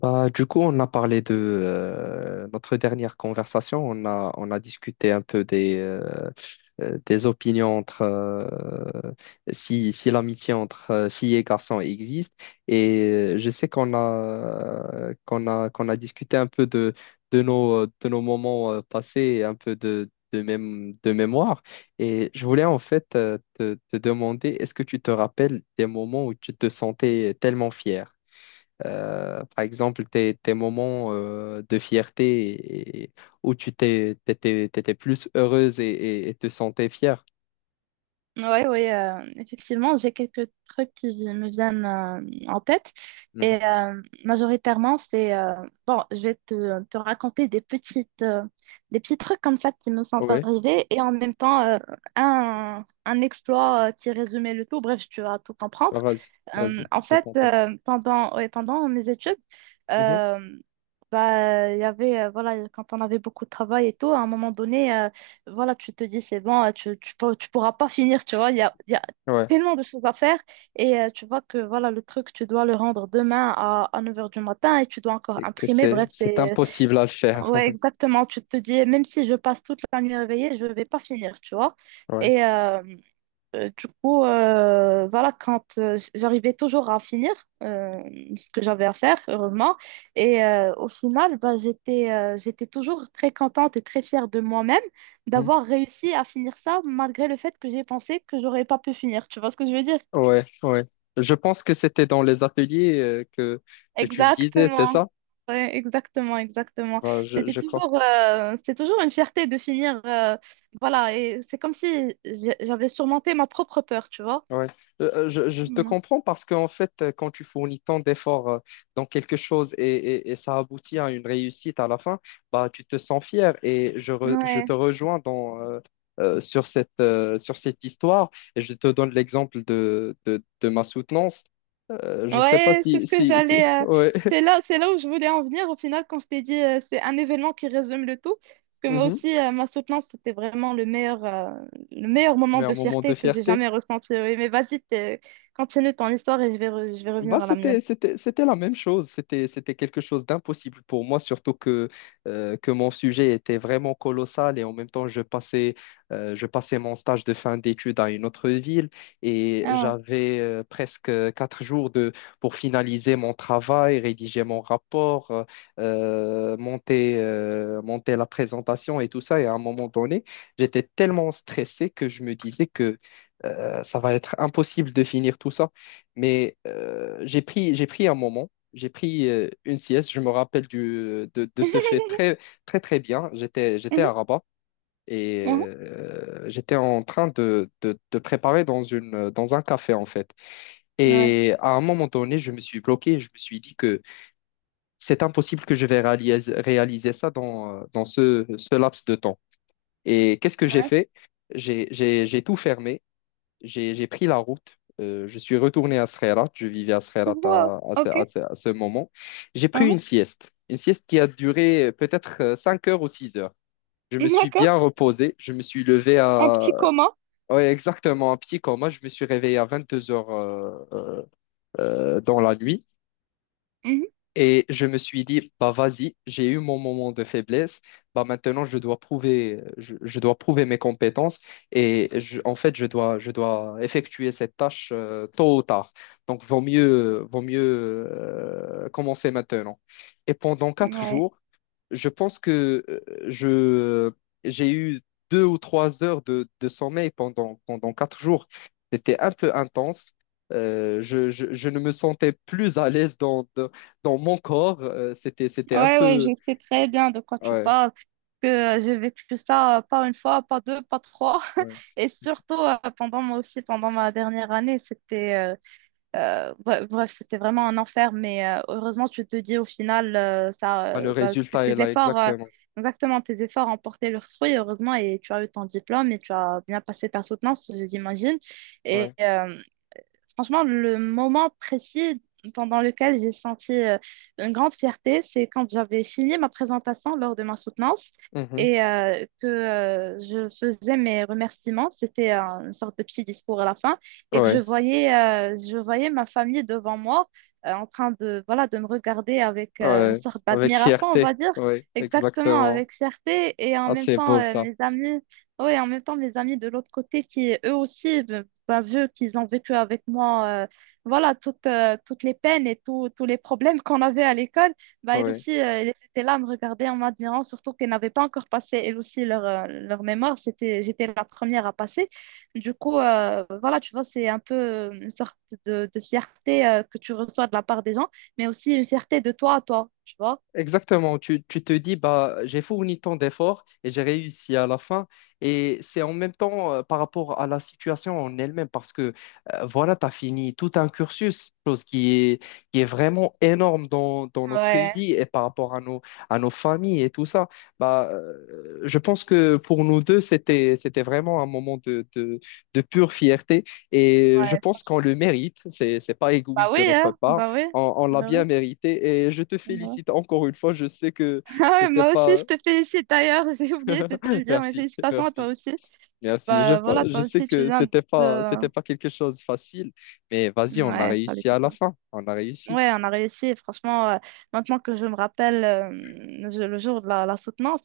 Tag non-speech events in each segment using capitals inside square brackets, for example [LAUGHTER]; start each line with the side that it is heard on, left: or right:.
left: Du coup, on a parlé de notre dernière conversation. On a discuté un peu des opinions entre si l'amitié entre filles et garçons existe. Et je sais qu'on a discuté un peu de nos moments passés, un peu de mémoire. Et je voulais en fait te demander, est-ce que tu te rappelles des moments où tu te sentais tellement fier? Par exemple, tes moments de fierté où tu t'étais plus heureuse et te sentais fière.
right: Oui, oui, effectivement, j'ai quelques trucs qui me viennent en tête.
left: Mhm.
right: Et majoritairement, bon, je vais te raconter des petits trucs comme ça qui me sont
left: Ouais,
right: arrivés et en même temps, un exploit qui résumait le tout. Bref, tu vas tout
left: bah,
right: comprendre.
left: vas-y, vas-y,
right: En
left: je
right: fait,
left: t'entends.
right: ouais, pendant mes études,
left: Mhm.
right: euh, bah, il y avait, voilà, quand on avait beaucoup de travail et tout, à un moment voilà, tu te dis c'est bon, tu pourras pas finir, tu vois, il y a
left: Ouais,
right: tellement de choses à faire et tu vois que voilà, le truc, tu dois le rendre demain à 9 heures du matin et tu dois encore
left: et que
right: imprimer,
left: c'est,
right: bref,
left: c'est impossible à le faire.
right: ouais,
left: [LAUGHS]
right: exactement, tu te dis, même si je passe toute la nuit réveillée, je vais pas finir, tu vois.
left: Ouais.
right: Et, du coup, voilà, quand j'arrivais toujours à finir euh, ce que j'avais à faire, heureusement, et au final, bah, j'étais toujours très contente et très fière de moi-même
left: Mhm.
right: d'avoir réussi à finir ça malgré le fait que j'ai pensé que j'aurais pas pu finir. Tu vois ce que je veux dire?
left: Ouais. Je pense que c'était dans les ateliers que tu me disais, c'est
right: Exactement.
left: ça?
right: Ouais, exactement, exactement.
left: Bah, je,
right: C'était
left: je
right: toujours, euh, c'était toujours une fierté de finir, voilà, et c'est comme si j'avais surmonté ma propre peur, tu vois.
left: Ouais. Je te
right: Mm.
left: comprends parce qu'en fait, quand tu fournis tant d'efforts dans quelque chose et ça aboutit à une réussite à la fin, bah, tu te sens fier et je
right: Ouais.
left: te rejoins sur cette histoire et je te donne l'exemple de ma soutenance. Je ne sais pas
right: Ouais, c'est
left: si...
right: ce que j'allais.
left: [LAUGHS] Ouais.
right: C'est là où je voulais en venir. Au final, quand je t'ai dit, c'est un événement qui résume le tout. Parce que moi
left: Mhm.
right: aussi, ma soutenance, c'était vraiment le meilleur moment
left: Mais un
right: de
left: moment de
right: fierté que j'ai
left: fierté.
right: jamais ressenti. Oui, mais vas-y, continue ton histoire et je vais
left: Bah,
right: revenir à la mienne.
left: c'était la même chose. C'était quelque chose d'impossible pour moi, surtout que, mon sujet était vraiment colossal et en même temps, je passais mon stage de fin d'études à une autre ville et
right: Ah.
left: j'avais presque 4 jours pour finaliser mon travail, rédiger mon rapport, monter la présentation et tout ça. Et à un moment donné, j'étais tellement stressé que je me disais que ça va être impossible de finir tout ça. Mais j'ai pris un moment, j'ai pris une sieste. Je me rappelle de ce fait
right: [LAUGHS]
left: très bien. J'étais
right: Mhm,
left: à Rabat et
right: mhm,
left: j'étais en train de préparer dans un café, en fait.
right: ouais,
left: Et à un moment donné, je me suis bloqué. Je me suis dit que c'est impossible que je vais réaliser ça dans, ce laps de temps. Et qu'est-ce que j'ai
right: ouais.
left: fait? J'ai tout fermé, j'ai pris la route. Je suis retourné à Sreerat. Je vivais à Sreerat
right: Wow, ok.
left: à ce moment. J'ai pris une sieste. Une sieste qui a duré peut-être 5 heures ou 6 heures. Je me
right: Mhm.
left: suis
right: D'accord.
left: bien reposé. Je me suis levé
right: Un
left: à...
right: petit coma.
left: Ouais, exactement, un petit coma. Je me suis réveillé à 22 heures dans la nuit.
right: Mhm,
left: Et je me suis dit, bah vas-y, j'ai eu mon moment de faiblesse, bah maintenant je dois prouver, je dois prouver mes compétences et je- en fait je dois effectuer cette tâche tôt ou tard. Donc vaut mieux commencer maintenant. Et pendant quatre
right: ouais.
left: jours, je pense que je, j'ai eu 2 ou 3 heures de sommeil pendant 4 jours. C'était un peu intense. Je ne me sentais plus à l'aise dans mon corps. C'était un
right: Ouais, ouais,
left: peu...
right: je sais très bien de quoi tu
left: Ouais,
right: parles, que j'ai vécu ça pas une fois, pas deux, pas trois,
left: ouais.
right: [LAUGHS] et surtout pendant moi aussi, pendant ma dernière année, c'était bref, c'était vraiment un enfer, mais heureusement, tu te dis au final, ça,
left: Bah, le
right: bah,
left: résultat est là, exactement.
right: exactement, tes efforts ont porté leurs fruits, heureusement, et tu as eu ton diplôme et tu as bien passé ta soutenance, j'imagine, et,
left: Ouais.
right: euh, Franchement, le moment précis pendant lequel j'ai senti une grande fierté, c'est quand j'avais fini ma présentation lors de ma soutenance
left: Mhm.
right: et que je faisais mes remerciements. C'était Une sorte de petit discours à la fin et que
left: Ouais,
right: je voyais ma famille devant moi en train voilà, de me regarder avec une
left: ouais.
right: sorte
left: Avec
right: d'admiration, on
left: fierté.
right: va dire,
left: Ouais,
right: exactement
left: exactement.
right: avec fierté et en
left: Ah,
right: même
left: c'est
right: temps
left: beau ça.
right: mes amis. Oui, en même temps, mes amis de l'autre côté qui, eux aussi, bah, vu qu'ils ont vécu avec moi voilà toutes les peines et tous les problèmes qu'on avait à l'école, bah, elles
left: Ouais.
right: aussi, elles étaient là à me regarder en m'admirant, surtout qu'elles n'avaient pas encore passé, elles aussi, leur mémoire. J'étais la première à passer. Du coup, voilà, tu vois, c'est un peu une sorte de fierté que tu reçois de la part des gens, mais aussi une fierté de toi à toi, tu vois.
left: Exactement, tu te dis, bah, j'ai fourni tant d'efforts et j'ai réussi à la fin. Et c'est en même temps par rapport à la situation en elle-même, parce que voilà, tu as fini tout un cursus, qui est vraiment énorme dans notre
right: Ouais,
left: vie et par rapport à nos familles et tout ça. Je pense que pour nous deux, c'était vraiment un moment de pure fierté et je
right: ouais.
left: pense qu'on le mérite. C'est pas
right: Bah
left: égoïste
right: oui,
left: de notre
right: hein,
left: part.
right: bah oui.
left: On l'a
right: Bah
left: bien
right: oui.
left: mérité et je te
right: Ouais.
left: félicite encore une fois. Je sais que
right: Ah ouais,
left: c'était
right: moi aussi,
left: pas.
right: je te félicite d'ailleurs, [LAUGHS] j'ai oublié de te
left: [LAUGHS]
right: le dire, mais
left: Merci,
right: félicitations à toi
left: merci,
right: aussi.
left: Merci.
right: Bah voilà,
left: Je
right: toi
left: sais
right: aussi, tu
left: que
right: viens de...
left: c'était pas quelque chose de facile, mais vas-y, on a
right: Ouais, ça
left: réussi
right: l'était.
left: à la fin. On a réussi.
right: Ouais, on a réussi. Franchement, maintenant que je me rappelle le jour de la soutenance,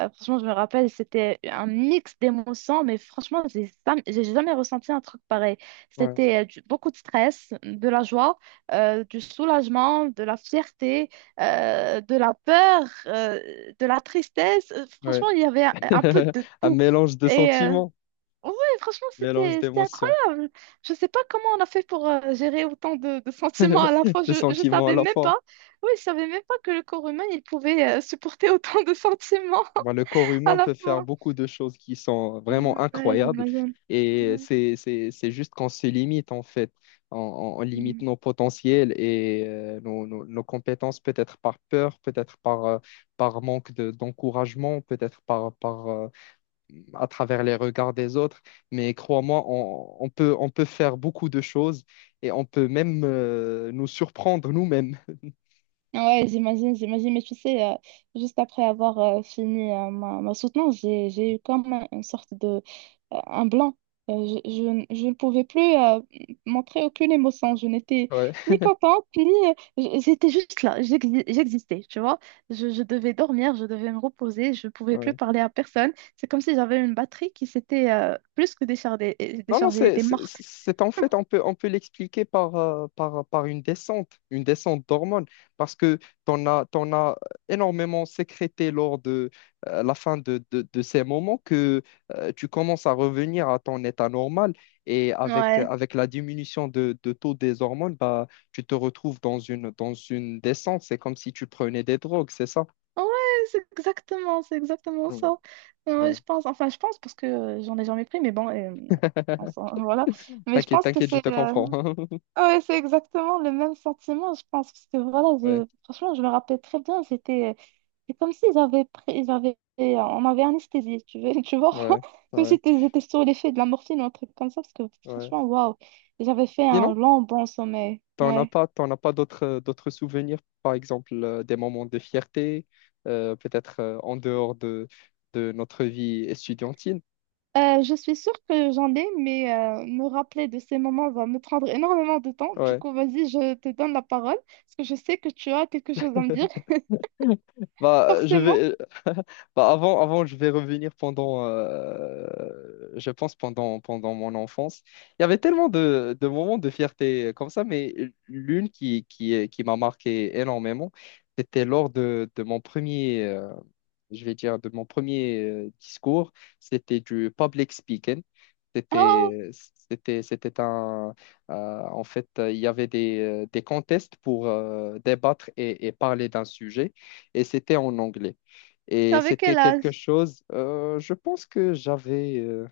right: franchement, je me rappelle, c'était un mix d'émotions, mais franchement, j'ai jamais ressenti un truc pareil.
left: Ouais,
right: Beaucoup de stress, de la joie, du soulagement, de la fierté, de la peur, de la tristesse.
left: ouais.
right: Franchement, il y avait un peu
left: [LAUGHS]
right: de
left: Un
right: tout.
left: mélange de
right: Et
left: sentiments,
right: ouais, franchement,
left: mélange
right: c'était
left: d'émotions,
right: incroyable. Je sais pas comment on a fait pour gérer autant de sentiments à la fois.
left: [LAUGHS] de
right: Je
left: sentiments à
right: savais
left: la
right: même
left: fois.
right: pas. Oui, je savais même pas que le corps humain il pouvait supporter [LAUGHS] autant de sentiments
left: Bah, le corps
right: à
left: humain
right: la
left: peut faire
right: fois.
left: beaucoup de choses qui sont vraiment
right: Mm, ouais,
left: incroyables
right: j'imagine.
left: et
right: Ouais.
left: c'est juste qu'on se limite en fait. On limite
right: Mm.
left: nos potentiels et nos compétences peut-être par peur, peut-être par, par manque d'encouragement, peut-être à travers les regards des autres. Mais crois-moi, on peut faire beaucoup de choses et on peut même nous surprendre nous-mêmes.
right: Ouais, j'imagine, j'imagine. Mais tu sais, juste après avoir fini ma soutenance, j'ai eu comme une sorte de... un blanc. Je ne pouvais plus montrer aucune émotion. Je n'étais
left: Ouais.
right: ni contente, ni... J'étais juste là. J'existais, tu vois. Je devais dormir, je devais me reposer. Je ne pouvais plus parler à personne. C'est comme si j'avais une batterie qui s'était plus que déchargée,
left: Non,
right: déchargée. Elle était morte.
left: c'est en fait, on peut l'expliquer par une descente d'hormones, parce que t'en as énormément sécrété lors de la fin de ces moments que tu commences à revenir à ton état normal et
right: Ouais,
left: avec la diminution de taux des hormones, bah, tu te retrouves dans une descente. C'est comme si tu prenais des drogues, c'est ça?
right: ouais, c'est exactement
left: Mm,
right: ça. Ouais,
left: ouais.
right: je pense, enfin, je pense parce que j'en ai jamais pris, mais bon,
left: [LAUGHS]
right: [LAUGHS] voilà. Mais je
left: T'inquiète,
right: pense que
left: t'inquiète, je te comprends. [LAUGHS]
right: ouais, c'est exactement le même sentiment, je pense, parce que voilà,
left: Ouais,
right: franchement, je me rappelle très bien, c'est comme si on m'avait anesthésié, tu vois, [LAUGHS] tu vois,
left: ouais,
right: comme si
left: ouais,
right: j'étais sous l'effet de la morphine ou un truc comme ça, parce que
left: ouais.
right: franchement, waouh, j'avais fait un
left: Sinon?
right: long bon sommeil. Ouais.
left: T'en as pas d'autres d'autres souvenirs, par exemple des moments de fierté, peut-être en dehors de notre vie estudiantine.
right: Je suis sûre que j'en ai, mais me rappeler de ces moments va me prendre énormément de temps. Du
left: Ouais.
right: coup, vas-y, je te donne la parole, parce que je sais que tu as quelque chose à me dire, [LAUGHS]
left: Bah, je
right: forcément.
left: vais, [LAUGHS] bah, avant, je vais revenir je pense pendant mon enfance. Il y avait tellement de moments de fierté comme ça, mais l'une qui m'a marqué énormément, c'était lors de mon premier, de mon premier discours, c'était du public speaking.
right: Oh,
left: C'était, C'était un, euh, il y avait des contests pour débattre et parler d'un sujet, et c'était en anglais. Et
right: avec
left: c'était
right: quel
left: quelque
right: âge?
left: chose, je pense que j'avais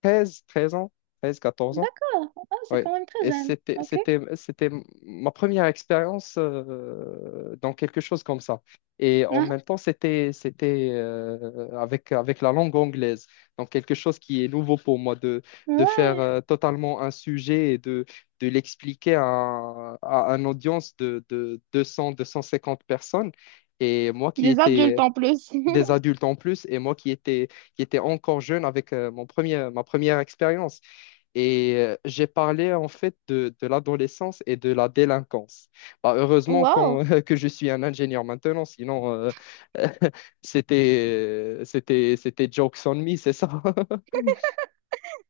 left: 13 13 ans, 13, 14 ans.
right: D'accord. Ah, c'est
left: Oui,
right: quand même très
left: et
right: jeune. Ok.
left: c'était ma première expérience dans quelque chose comme ça. Et en
right: Ah,
left: même temps, c'était avec la langue anglaise. Donc, quelque chose qui est nouveau pour moi, de faire
right: ouais.
left: totalement un sujet et de l'expliquer à une audience de 200, 250 personnes. Et moi qui
right: Des adultes
left: étais
right: en plus. [LAUGHS]
left: des adultes en plus, et moi qui étais, qui était encore jeune avec ma première expérience. Et j'ai parlé en fait de l'adolescence et de la délinquance. Bah,
right: Wow.
left: [LAUGHS] que je suis un ingénieur maintenant, sinon [LAUGHS] c'était jokes on me, c'est ça? [LAUGHS]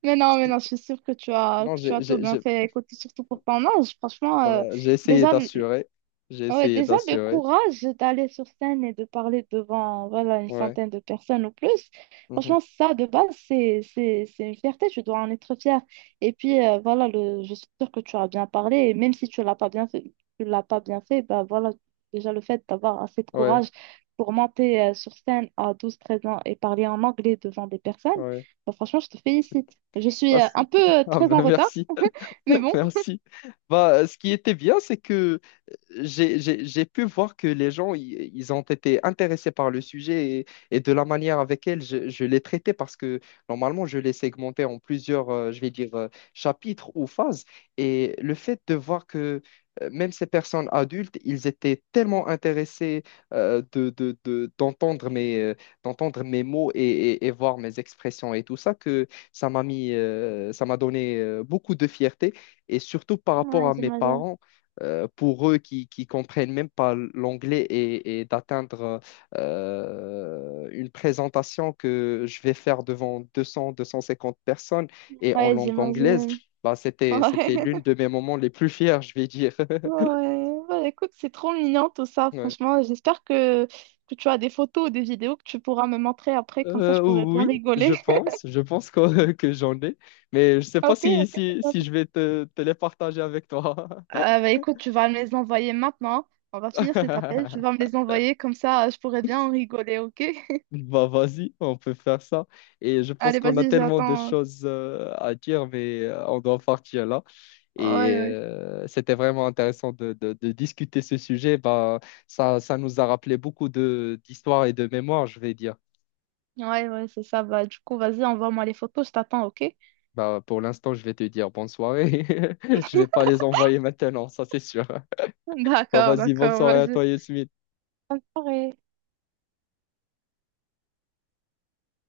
right: Mais non, je suis sûre que tu as,
left: Sinon,
right: que tu as tout bien fait. Écoute, surtout pour ton âge, franchement,
left: bah, j'ai essayé
right: déjà,
left: d'assurer. J'ai
right: ouais,
left: essayé
right: déjà, le
left: d'assurer.
right: courage d'aller sur scène et de parler devant, voilà, une
left: Ouais.
right: centaine de personnes ou plus,
left: Mhm.
right: franchement, ça, de base, c'est une fierté, tu dois en être fier. Et puis, voilà, je suis sûre que tu as bien parlé, et même si tu l'as pas bien fait, tu l'as pas bien fait, bah voilà, déjà, le fait d'avoir assez de
left: Ouais.
right: courage pour monter, sur scène à 12 13 ans et parler en anglais devant des personnes,
left: Ouais.
right: bah, franchement, je te félicite. Je suis,
left: Bah,
right: un
left: [LAUGHS]
right: peu,
left: Ah,
right: très en
left: ben
right: retard,
left: merci.
right: mais
left: [LAUGHS]
right: bon.
left: Merci. Bah, ce qui était bien, c'est que j'ai pu voir que les gens, ils ont été intéressés par le sujet et de la manière avec elle je l'ai traité parce que normalement, je l'ai segmenté en plusieurs, chapitres ou phases. Et le fait de voir que même ces personnes adultes, ils étaient tellement intéressés euh, de, de- de- d'entendre mes, euh, d'entendre mes mots et, et voir mes expressions et tout ça, que ça m'a donné beaucoup de fierté. Et surtout par rapport
right: Ouais,
left: à mes
right: j'imagine.
left: parents pour eux qui comprennent même pas l'anglais et d'atteindre une présentation que je vais faire devant 200, 250 personnes et en
right: Ouais,
left: langue anglaise,
right: j'imagine.
left: bah,
right: [LAUGHS]
left: c'était
right: Ouais.
left: l'une de mes moments les plus fiers, je vais dire. [LAUGHS]
right: Ouais, bah, écoute, c'est trop mignon tout ça,
left: Ouais.
right: franchement. J'espère que tu as des photos ou des vidéos que tu pourras me montrer après, comme ça je pourrais bien
left: Oui,
right: rigoler. [LAUGHS]
left: je pense que, [LAUGHS] que j'en ai, mais je sais pas
right: Ok, ok, c'est top.
left: si je vais te les partager avec toi.
right: Ah bah, écoute, tu vas me les envoyer maintenant. On va finir cet appel, tu vas me
left: [LAUGHS]
right: les envoyer, comme ça je pourrais bien en rigoler, ok? [LAUGHS]
left: Bah vas-y, on peut faire ça. Et je pense
right: Allez,
left: qu'on a
right: vas-y,
left: tellement de
right: j'attends.
left: choses à dire, mais on doit partir là.
right: Ouais,
left: Et
right: ouais.
left: c'était vraiment intéressant de discuter ce sujet. Bah, ça nous a rappelé beaucoup de d'histoires et de mémoires, je vais dire.
right: Ouais, ouais, c'est ça. Bah, du coup, vas-y, envoie-moi les photos, je t'attends, ok?
left: Bah, pour l'instant, je vais te dire bonne soirée. [LAUGHS] Je vais pas les envoyer maintenant, ça c'est sûr.
right: [LAUGHS]
left: Bah
right: D'accord,
left: vas-y, bonne
right: d'accord,
left: soirée à
right: vas-y.
left: toi, Yasmine.
right: Bonne soirée.